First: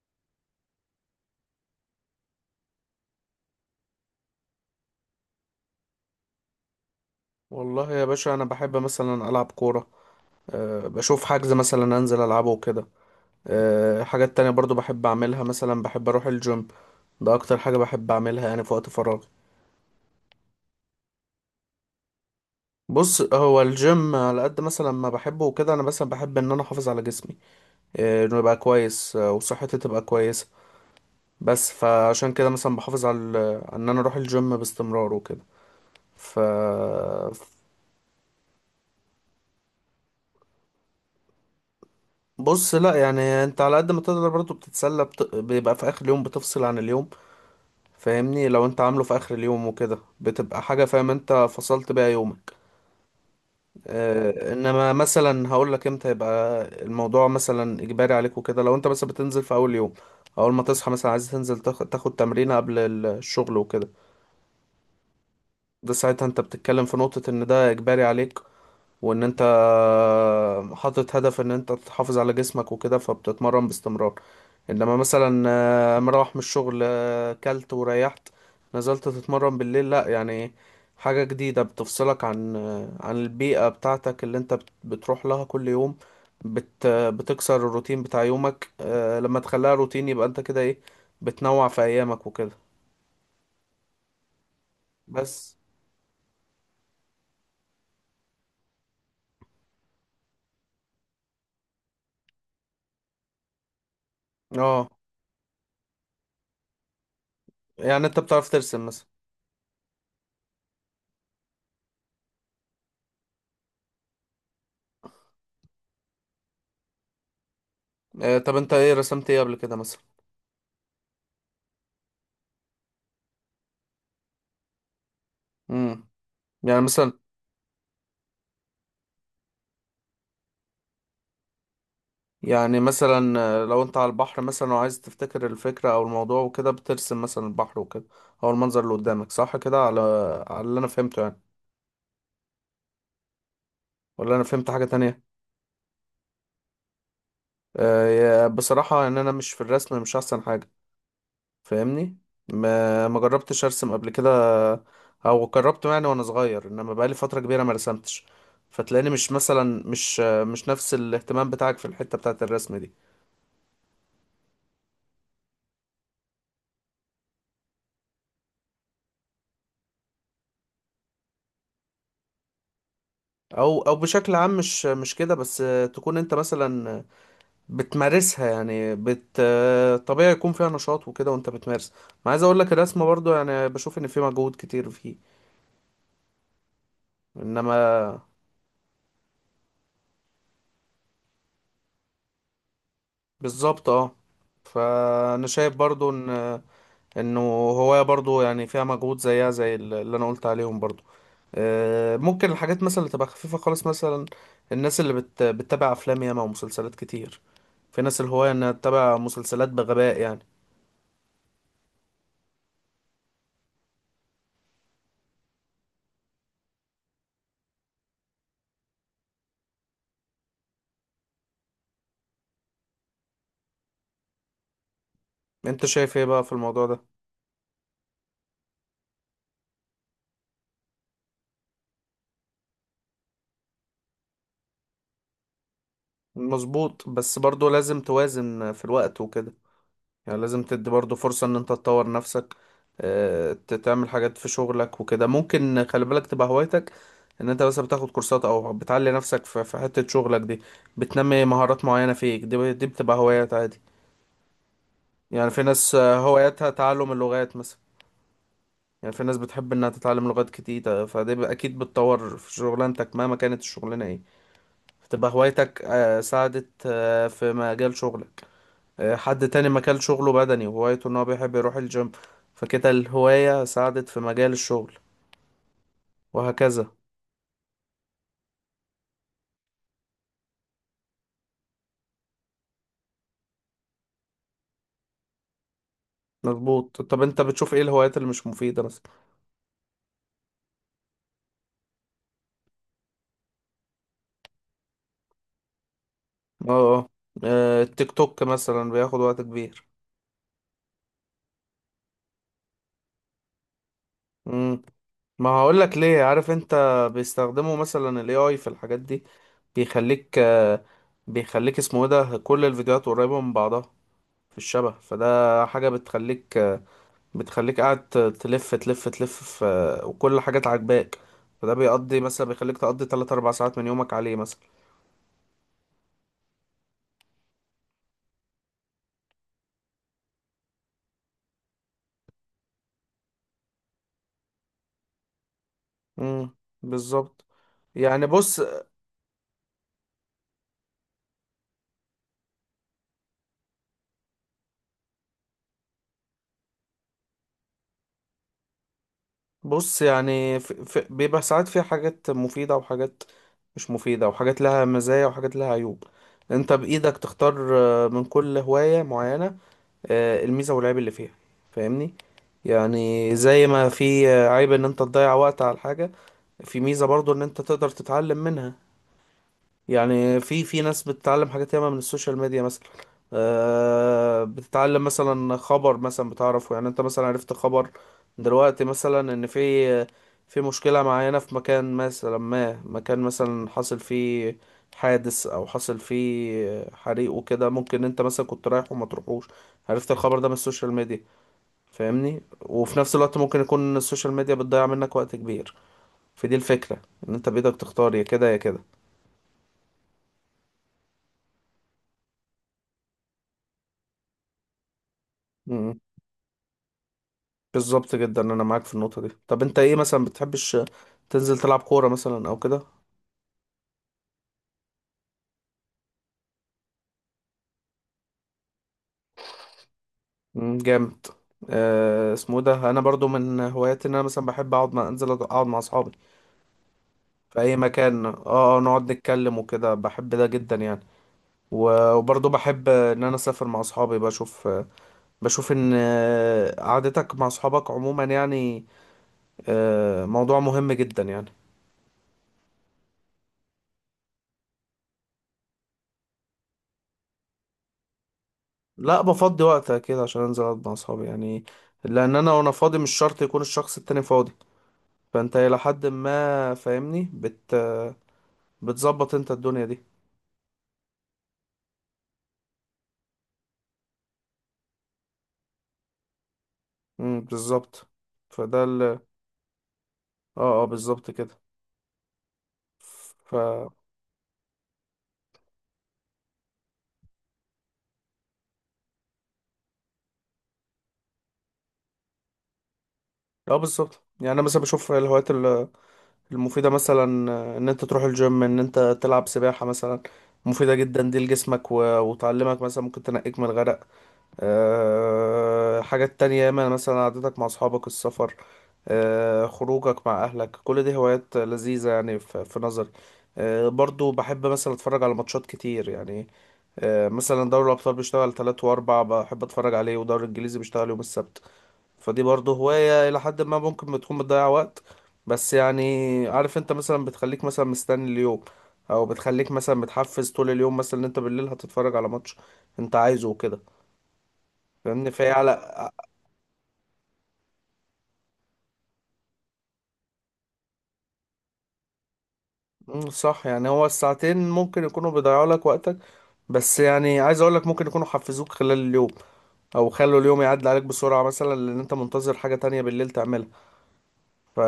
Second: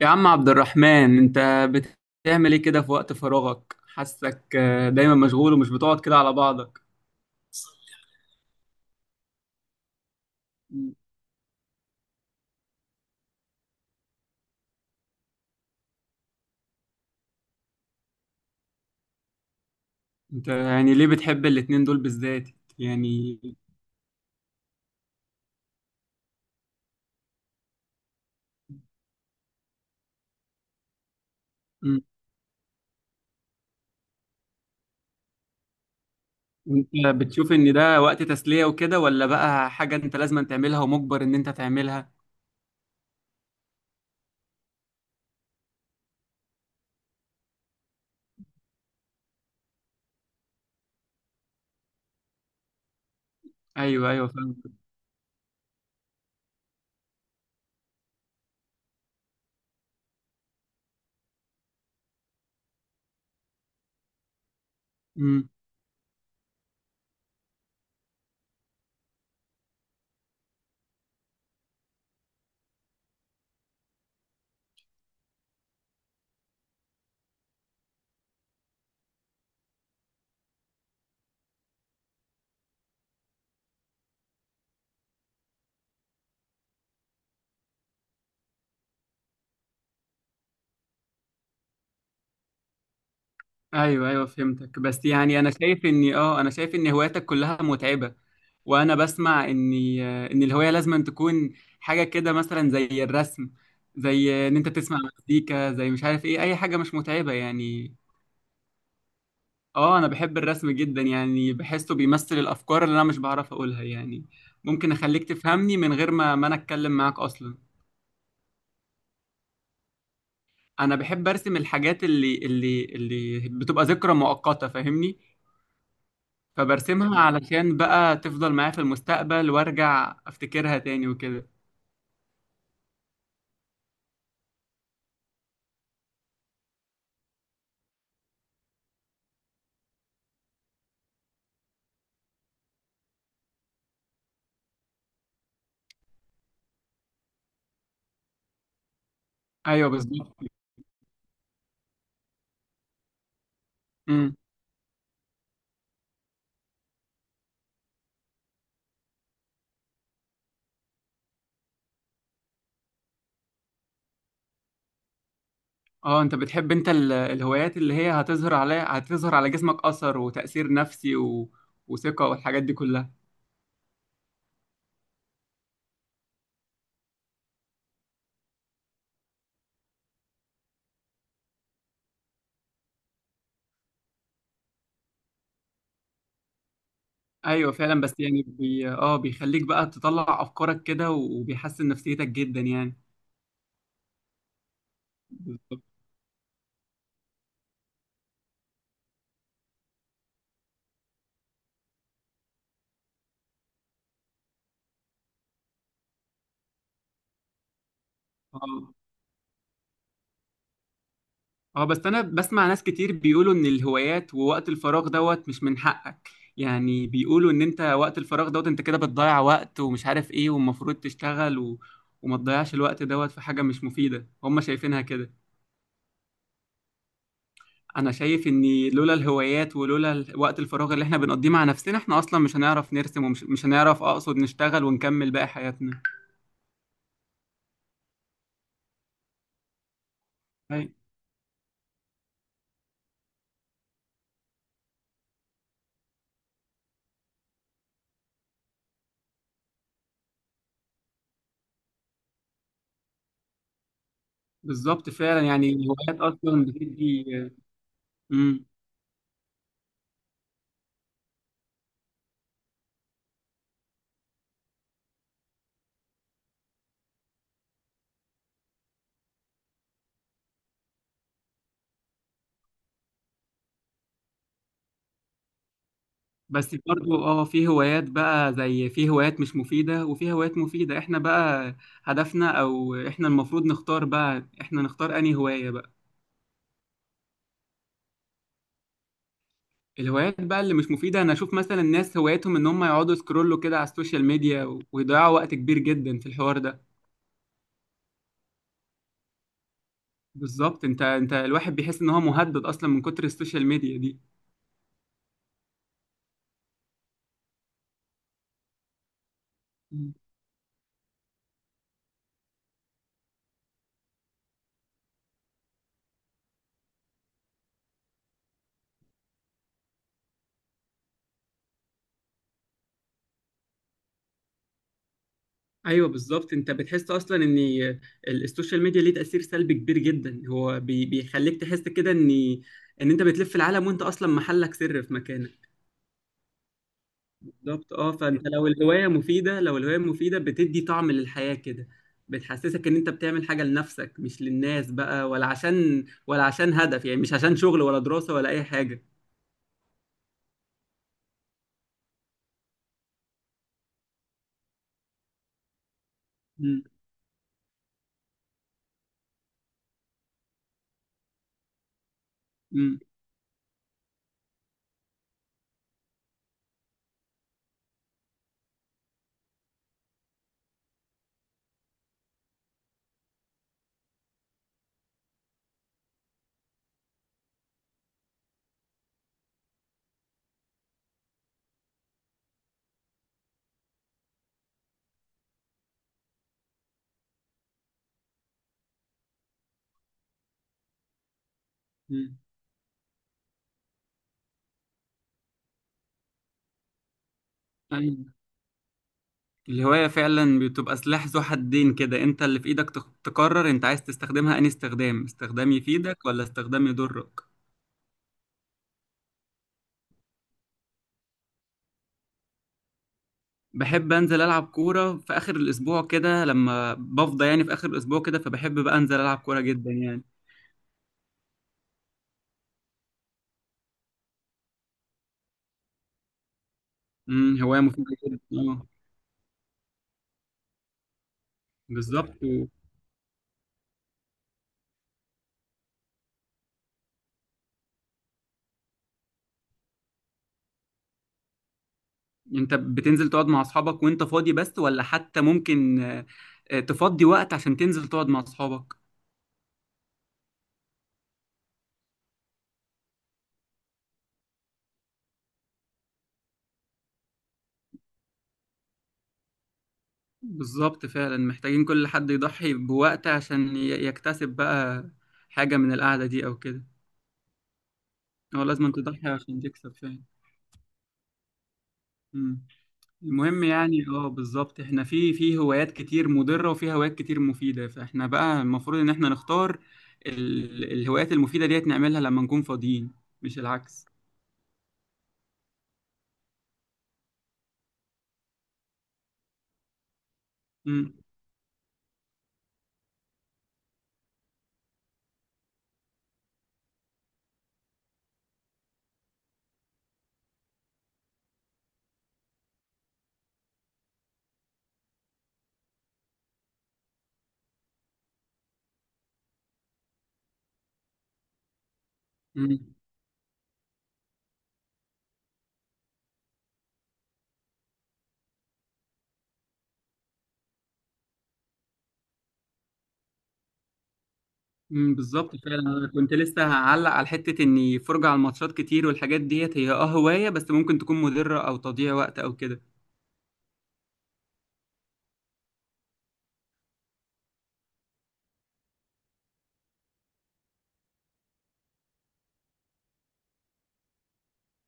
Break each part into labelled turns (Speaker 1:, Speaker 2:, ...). Speaker 1: يا عم عبد الرحمن، انت بتعمل ايه كده في وقت فراغك؟ حاسك دايما مشغول ومش بتقعد كده على بعضك.
Speaker 2: والله يا باشا انا بحب مثلا العب كوره.
Speaker 1: م.
Speaker 2: بشوف حجز مثلا انزل العبه وكده. حاجات تانية برضو بحب اعملها مثلا، بحب اروح الجيم. ده اكتر حاجه بحب اعملها يعني في وقت فراغي.
Speaker 1: انت يعني ليه بتحب الاتنين دول بالذات
Speaker 2: بص،
Speaker 1: يعني؟
Speaker 2: هو الجيم على قد مثلا ما بحبه وكده، انا مثلا بحب ان انا احافظ على جسمي، انه يبقى كويس، وصحتي تبقى كويسه. بس
Speaker 1: م.
Speaker 2: فعشان كده مثلا بحافظ على ان انا اروح الجيم باستمرار وكده. ف
Speaker 1: انت بتشوف ان ده وقت تسلية وكده، ولا بقى حاجة انت لازم تعملها ومجبر ان انت تعملها؟
Speaker 2: بص، لا يعني، انت على قد ما تقدر برضو بتتسلى، بيبقى في اخر اليوم بتفصل عن اليوم. فاهمني، لو انت عامله في اخر اليوم وكده بتبقى حاجة، فاهم انت فصلت بيها يومك.
Speaker 1: ايوه ايوه،
Speaker 2: اه
Speaker 1: فاهم.
Speaker 2: انما مثلا هقول لك امتى يبقى الموضوع مثلا اجباري عليك وكده. لو انت مثلا بتنزل في اول يوم، اول ما تصحى مثلا عايز تنزل تاخد تمرينة قبل الشغل وكده، ده ساعتها انت بتتكلم في نقطة ان ده اجباري عليك، وان انت حاطط هدف ان انت تحافظ على جسمك وكده فبتتمرن باستمرار. انما مثلا، مروح من الشغل، كلت وريحت، نزلت تتمرن بالليل، لا يعني حاجة جديدة بتفصلك عن عن البيئة بتاعتك اللي انت بتروح لها كل يوم، بتكسر الروتين بتاع يومك. لما تخليها روتين يبقى انت كده ايه، بتنوع في ايامك وكده.
Speaker 1: ايوه ايوه، فهمتك. بس يعني انا
Speaker 2: بس،
Speaker 1: شايف اني اه انا شايف ان هواياتك كلها متعبه. وانا بسمع ان الهوايه لازم تكون حاجه كده مثلا زي الرسم، زي ان انت
Speaker 2: اه
Speaker 1: تسمع مزيكا، زي مش عارف ايه، اي حاجه مش متعبه يعني.
Speaker 2: يعني انت بتعرف ترسم مثلا؟
Speaker 1: اه انا بحب الرسم جدا، يعني بحسه بيمثل الافكار اللي انا مش بعرف اقولها يعني. ممكن اخليك تفهمني من غير ما انا اتكلم معاك اصلا.
Speaker 2: طب انت ايه رسمت ايه قبل كده؟
Speaker 1: انا بحب ارسم الحاجات اللي بتبقى ذكرى مؤقته، فاهمني؟
Speaker 2: مثلا، يعني مثلا،
Speaker 1: فبرسمها علشان بقى تفضل معايا في المستقبل وارجع افتكرها تاني وكده.
Speaker 2: يعني مثلا لو انت على البحر مثلا وعايز تفتكر الفكرة او الموضوع وكده، بترسم مثلا البحر وكده، او المنظر اللي قدامك، صح كده؟ على اللي انا فهمته يعني، ولا انا فهمت حاجة تانية؟ بصراحة ان انا مش في
Speaker 1: ايوه
Speaker 2: الرسم، مش احسن
Speaker 1: بالظبط.
Speaker 2: حاجة، فاهمني. ما جربتش ارسم قبل كده،
Speaker 1: امم.
Speaker 2: او جربت يعني وانا صغير انما بقالي فترة كبيرة ما رسمتش، فتلاقيني مش مثلا مش نفس الاهتمام بتاعك في الحتة بتاعت الرسم دي.
Speaker 1: اه انت بتحب انت الهوايات اللي هي هتظهر عليها، هتظهر على جسمك اثر وتأثير نفسي و، وثقة والحاجات دي كلها.
Speaker 2: او بشكل عام مش كده بس، تكون انت مثلا بتمارسها يعني طبيعي يكون فيها نشاط وكده وانت بتمارس. ما عايز اقول لك، الرسم برضو يعني بشوف ان في مجهود كتير فيه،
Speaker 1: ايوه فعلا، بس
Speaker 2: انما
Speaker 1: يعني بي... اه بيخليك بقى تطلع افكارك كده، وبيحسن نفسيتك جدا يعني.
Speaker 2: بالظبط اه. فانا شايف
Speaker 1: بالظبط،
Speaker 2: برضو ان انه هواية برضو يعني فيها مجهود زيها زي اللي انا قلت عليهم برضو. ممكن الحاجات مثلا اللي تبقى خفيفة خالص، مثلا الناس اللي بتتابع افلام ياما ومسلسلات كتير، في ناس الهواية انها تتابع مسلسلات بغباء يعني.
Speaker 1: اه. بس انا بسمع ناس كتير بيقولوا ان الهوايات ووقت الفراغ دوت مش من حقك. يعني بيقولوا ان انت وقت الفراغ دوت انت كده بتضيع وقت ومش عارف ايه، والمفروض تشتغل، و... وما تضيعش الوقت دوت في حاجة مش مفيدة، هم شايفينها كده.
Speaker 2: انت شايف ايه بقى في الموضوع ده؟
Speaker 1: انا شايف ان لولا الهوايات ولولا وقت الفراغ اللي احنا بنقضيه مع نفسنا، احنا اصلا مش هنعرف نرسم، ومش مش هنعرف، اقصد نشتغل ونكمل باقي حياتنا.
Speaker 2: مظبوط، بس برضو لازم توازن في الوقت وكده. يعني لازم
Speaker 1: أي،
Speaker 2: تدي برضو فرصة ان انت تطور نفسك، تعمل حاجات في شغلك وكده. ممكن خلي بالك تبقى هوايتك ان انت بس بتاخد كورسات، او بتعلي نفسك في حتة شغلك دي، بتنمي مهارات معينة فيك، دي، دي بتبقى هوايات عادي.
Speaker 1: بالظبط فعلا،
Speaker 2: يعني في
Speaker 1: يعني
Speaker 2: ناس
Speaker 1: الهوايات اصلا
Speaker 2: هواياتها تعلم
Speaker 1: بتدي.
Speaker 2: اللغات مثلا.
Speaker 1: مم.
Speaker 2: يعني في ناس بتحب انها تتعلم لغات كتير، فدي اكيد بتطور في شغلانتك مهما كانت الشغلانة ايه، فتبقى هوايتك ساعدت في مجال شغلك. حد تاني مكان شغله بدني وهوايته ان هو بيحب يروح الجيم، فكده الهواية ساعدت في مجال الشغل،
Speaker 1: بس
Speaker 2: وهكذا.
Speaker 1: برضو في هوايات بقى، زي في هوايات مش مفيدة وفي هوايات مفيدة، احنا بقى هدفنا، او احنا المفروض نختار بقى، احنا نختار انهي هواية بقى.
Speaker 2: مظبوط. طب انت بتشوف ايه الهوايات اللي مش مفيدة مثلا؟
Speaker 1: الهوايات بقى اللي مش مفيدة انا اشوف مثلا الناس هوايتهم ان هم يقعدوا سكرولوا كده على السوشيال ميديا ويضيعوا وقت كبير جدا في الحوار
Speaker 2: اه.
Speaker 1: ده.
Speaker 2: آه. التيك توك مثلا بياخد وقت كبير.
Speaker 1: بالظبط. انت الواحد بيحس ان هو مهدد اصلا من كتر السوشيال ميديا دي.
Speaker 2: مم. ما هقول لك ليه، عارف انت، بيستخدموا مثلا الاي اي في الحاجات دي. بيخليك آه، بيخليك اسمه ايه ده، كل الفيديوهات قريبة من بعضها، في الشبه، فده حاجة بتخليك قاعد تلف تلف تلف في، وكل حاجة عاجباك، فده بيقضي مثلا، بيخليك تقضي 3 4 ساعات من يومك عليه مثلا.
Speaker 1: ايوه بالظبط. انت بتحس اصلا ان السوشيال ميديا ليه تاثير سلبي كبير جدا. هو بيخليك تحس كده ان انت بتلف العالم وانت اصلا محلك سر في مكانك.
Speaker 2: امم، بالظبط
Speaker 1: بالظبط اه.
Speaker 2: يعني.
Speaker 1: فانت
Speaker 2: بص
Speaker 1: لو الهوايه مفيده، بتدي طعم للحياه كده. بتحسسك ان انت بتعمل حاجه لنفسك مش للناس بقى، ولا عشان، ولا عشان هدف يعني، مش عشان شغل ولا دراسه ولا اي حاجه.
Speaker 2: بص يعني في بيبقى ساعات فيها حاجات مفيدة وحاجات مش مفيدة، وحاجات لها مزايا وحاجات لها عيوب. انت بإيدك تختار من كل هواية معينة، الميزة والعيب اللي فيها، فاهمني.
Speaker 1: امم.
Speaker 2: يعني زي ما في عيب ان انت تضيع وقت على الحاجة، في ميزة برضو ان انت تقدر تتعلم منها. يعني في ناس بتتعلم حاجات ياما من السوشيال ميديا مثلا. بتتعلم مثلا خبر مثلا، بتعرفه يعني. انت مثلا عرفت خبر دلوقتي مثلا ان في مشكلة معينة في مكان مثلا، ما مكان مثلا حصل فيه حادث، او حصل فيه حريق وكده، ممكن انت مثلا كنت رايح وما تروحوش، عرفت الخبر ده من السوشيال ميديا. فاهمني، وفي نفس الوقت ممكن يكون السوشيال ميديا بتضيع منك وقت كبير. فدي الفكرة، ان انت بإيدك تختار، يا
Speaker 1: امم.
Speaker 2: كده يا كده.
Speaker 1: الهواية فعلا بتبقى سلاح ذو حدين كده، انت اللي في ايدك تقرر انت عايز تستخدمها انهي استخدام، استخدام يفيدك ولا استخدام يضرك.
Speaker 2: بالظبط جدا، انا معاك في النقطه دي. طب انت ايه، مثلا بتحبش تنزل تلعب كوره مثلا او كده؟
Speaker 1: بحب انزل العب كورة في اخر الاسبوع كده لما بفضى، يعني في اخر الاسبوع كده فبحب بقى انزل العب كورة جدا يعني.
Speaker 2: مم، جامد. اسمه إيه ده، انا برضو من هواياتي ان انا مثلا بحب اقعد مع انزل اقعد مع اصحابي
Speaker 1: امم،
Speaker 2: في اي
Speaker 1: هواية مفيدة
Speaker 2: مكان،
Speaker 1: جدا، اه.
Speaker 2: نقعد نتكلم وكده، بحب ده جدا يعني.
Speaker 1: بالظبط
Speaker 2: وبرضو
Speaker 1: و،
Speaker 2: بحب ان انا اسافر مع اصحابي، بشوف ان قعدتك مع اصحابك عموما يعني موضوع مهم جدا يعني.
Speaker 1: انت بتنزل تقعد مع اصحابك وانت فاضي بس، ولا حتى ممكن تفضي وقت عشان تنزل تقعد مع اصحابك؟
Speaker 2: لا، بفضي وقت كده عشان انزل اقعد مع اصحابي يعني، لان انا وانا فاضي مش شرط يكون الشخص التاني فاضي، فانت الى حد ما فاهمني، بتظبط انت الدنيا دي.
Speaker 1: بالظبط فعلا، محتاجين كل حد يضحي بوقت عشان يكتسب بقى حاجة من القعدة دي أو كده.
Speaker 2: امم، بالظبط.
Speaker 1: هو
Speaker 2: فده
Speaker 1: لازم
Speaker 2: ال اه
Speaker 1: تضحي عشان تكسب فعلا.
Speaker 2: اه، بالظبط كده.
Speaker 1: مم.
Speaker 2: ف
Speaker 1: المهم يعني، بالظبط احنا في هوايات كتير مضرة وفي هوايات كتير مفيدة، فاحنا بقى المفروض ان احنا نختار الهوايات المفيدة ديت نعملها لما نكون فاضيين، مش
Speaker 2: اه،
Speaker 1: العكس.
Speaker 2: بالظبط يعني، انا مثلا بشوف الهوايات المفيده مثلا، ان انت تروح الجيم، ان انت تلعب سباحه مثلا، مفيده
Speaker 1: مم.
Speaker 2: جدا دي لجسمك، وتعلمك مثلا ممكن تنقيك من الغرق. حاجات تانية ياما، مثلا قعدتك مع اصحابك، السفر، خروجك مع اهلك، كل دي هوايات لذيذة يعني في نظري. برضو بحب مثلا اتفرج على ماتشات كتير يعني. مثلا دوري الابطال بيشتغل تلات واربع، بحب اتفرج عليه، ودوري الانجليزي بيشتغل يوم السبت. فدي برضو
Speaker 1: مم.
Speaker 2: هواية الى حد ما ممكن بتكون بتضيع وقت، بس يعني عارف انت، مثلا بتخليك مثلا مستني اليوم، او بتخليك مثلا متحفز طول اليوم مثلا، ان انت بالليل هتتفرج على ماتش انت عايزه وكده،
Speaker 1: مم.
Speaker 2: فاهمني. فهي
Speaker 1: بالظبط
Speaker 2: على،
Speaker 1: فعلا، انا كنت لسه هعلق على حتة اني فرجة على الماتشات كتير والحاجات ديت هي هواية، بس ممكن تكون مضرة او تضييع وقت او كده.
Speaker 2: مم، صح يعني. هو الساعتين ممكن يكونوا بيضيعوا لك وقتك، بس يعني عايز اقول لك ممكن يكونوا حفزوك خلال اليوم، او خلوا اليوم يعدي عليك بسرعة مثلا لان انت منتظر حاجة تانية بالليل تعملها. ف...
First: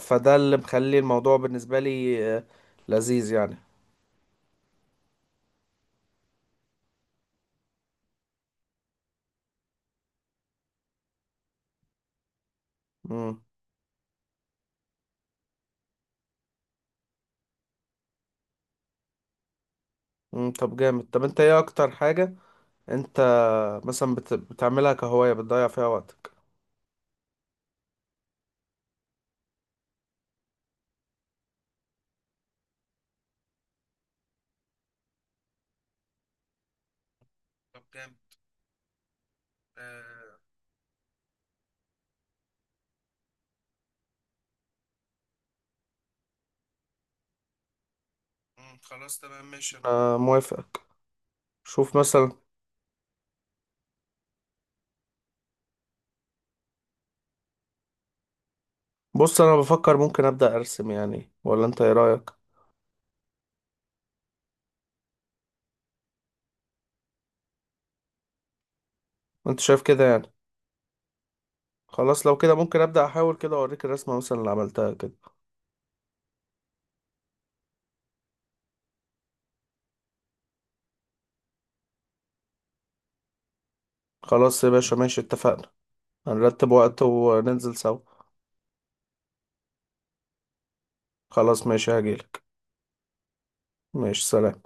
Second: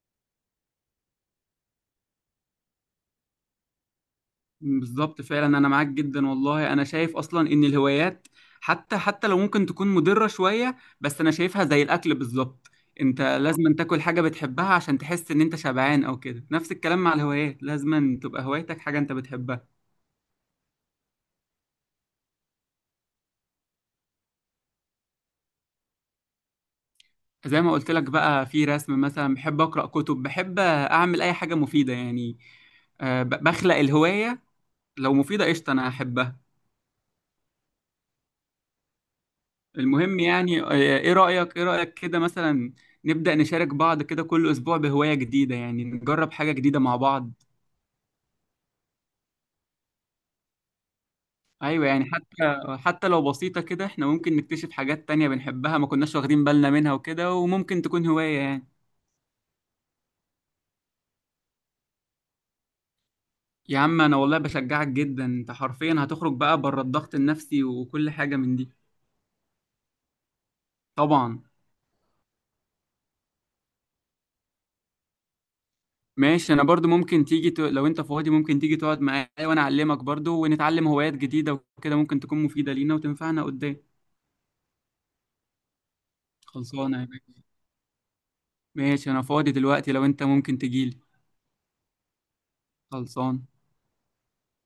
Speaker 2: فده اللي مخلي الموضوع بالنسبة لي لذيذ يعني.
Speaker 1: بالظبط فعلا، انا معاك جدا. والله انا شايف اصلا ان الهوايات، حتى لو ممكن تكون مضرة شوية، بس انا شايفها زي الاكل بالظبط. انت
Speaker 2: مم.
Speaker 1: لازم تاكل حاجة بتحبها عشان تحس ان انت شبعان او كده، نفس الكلام مع الهوايات، لازم تبقى هوايتك حاجة انت بتحبها.
Speaker 2: مم. طب جامد. انت ايه اكتر حاجة انت مثلا بتعملها كهواية بتضيع فيها وقتك؟
Speaker 1: زي ما قلت لك بقى، في رسم مثلا، بحب اقرأ كتب، بحب اعمل اي حاجة مفيدة يعني. بخلق الهواية، لو مفيدة قشطة انا احبها.
Speaker 2: طب جامد.
Speaker 1: المهم
Speaker 2: آه،
Speaker 1: يعني، ايه رأيك، كده مثلا نبدأ نشارك بعض كده كل اسبوع بهواية جديدة؟ يعني نجرب حاجة جديدة مع بعض.
Speaker 2: مم، خلاص تمام، ماشي، انا موافقك.
Speaker 1: ايوه
Speaker 2: شوف
Speaker 1: يعني،
Speaker 2: مثلا،
Speaker 1: حتى لو بسيطة كده احنا ممكن نكتشف حاجات تانية بنحبها ما كناش واخدين بالنا منها وكده، وممكن تكون هواية يعني.
Speaker 2: بص، انا بفكر ممكن ابدا ارسم يعني، ولا انت ايه رايك؟
Speaker 1: يا عم انا والله بشجعك جدا، انت حرفيا هتخرج بقى بره الضغط النفسي وكل حاجة من دي.
Speaker 2: انت شايف كده يعني؟
Speaker 1: طبعا.
Speaker 2: خلاص، لو كده ممكن ابدا احاول كده، اوريك الرسمه مثلا اللي عملتها كده.
Speaker 1: ماشي، انا برضو ممكن تيجي لو انت فاضي ممكن تيجي تقعد معايا وانا اعلمك برضو، ونتعلم هوايات جديدة وكده ممكن تكون مفيدة لينا وتنفعنا قدام.
Speaker 2: خلاص يا باشا، ماشي، اتفقنا، هنرتب
Speaker 1: خلصانة
Speaker 2: وقت
Speaker 1: يا باشا.
Speaker 2: وننزل سوا.
Speaker 1: ماشي، انا فاضي دلوقتي لو انت ممكن تجيلي.
Speaker 2: خلاص ماشي، هجيلك.
Speaker 1: خلصان.
Speaker 2: ماشي، سلام.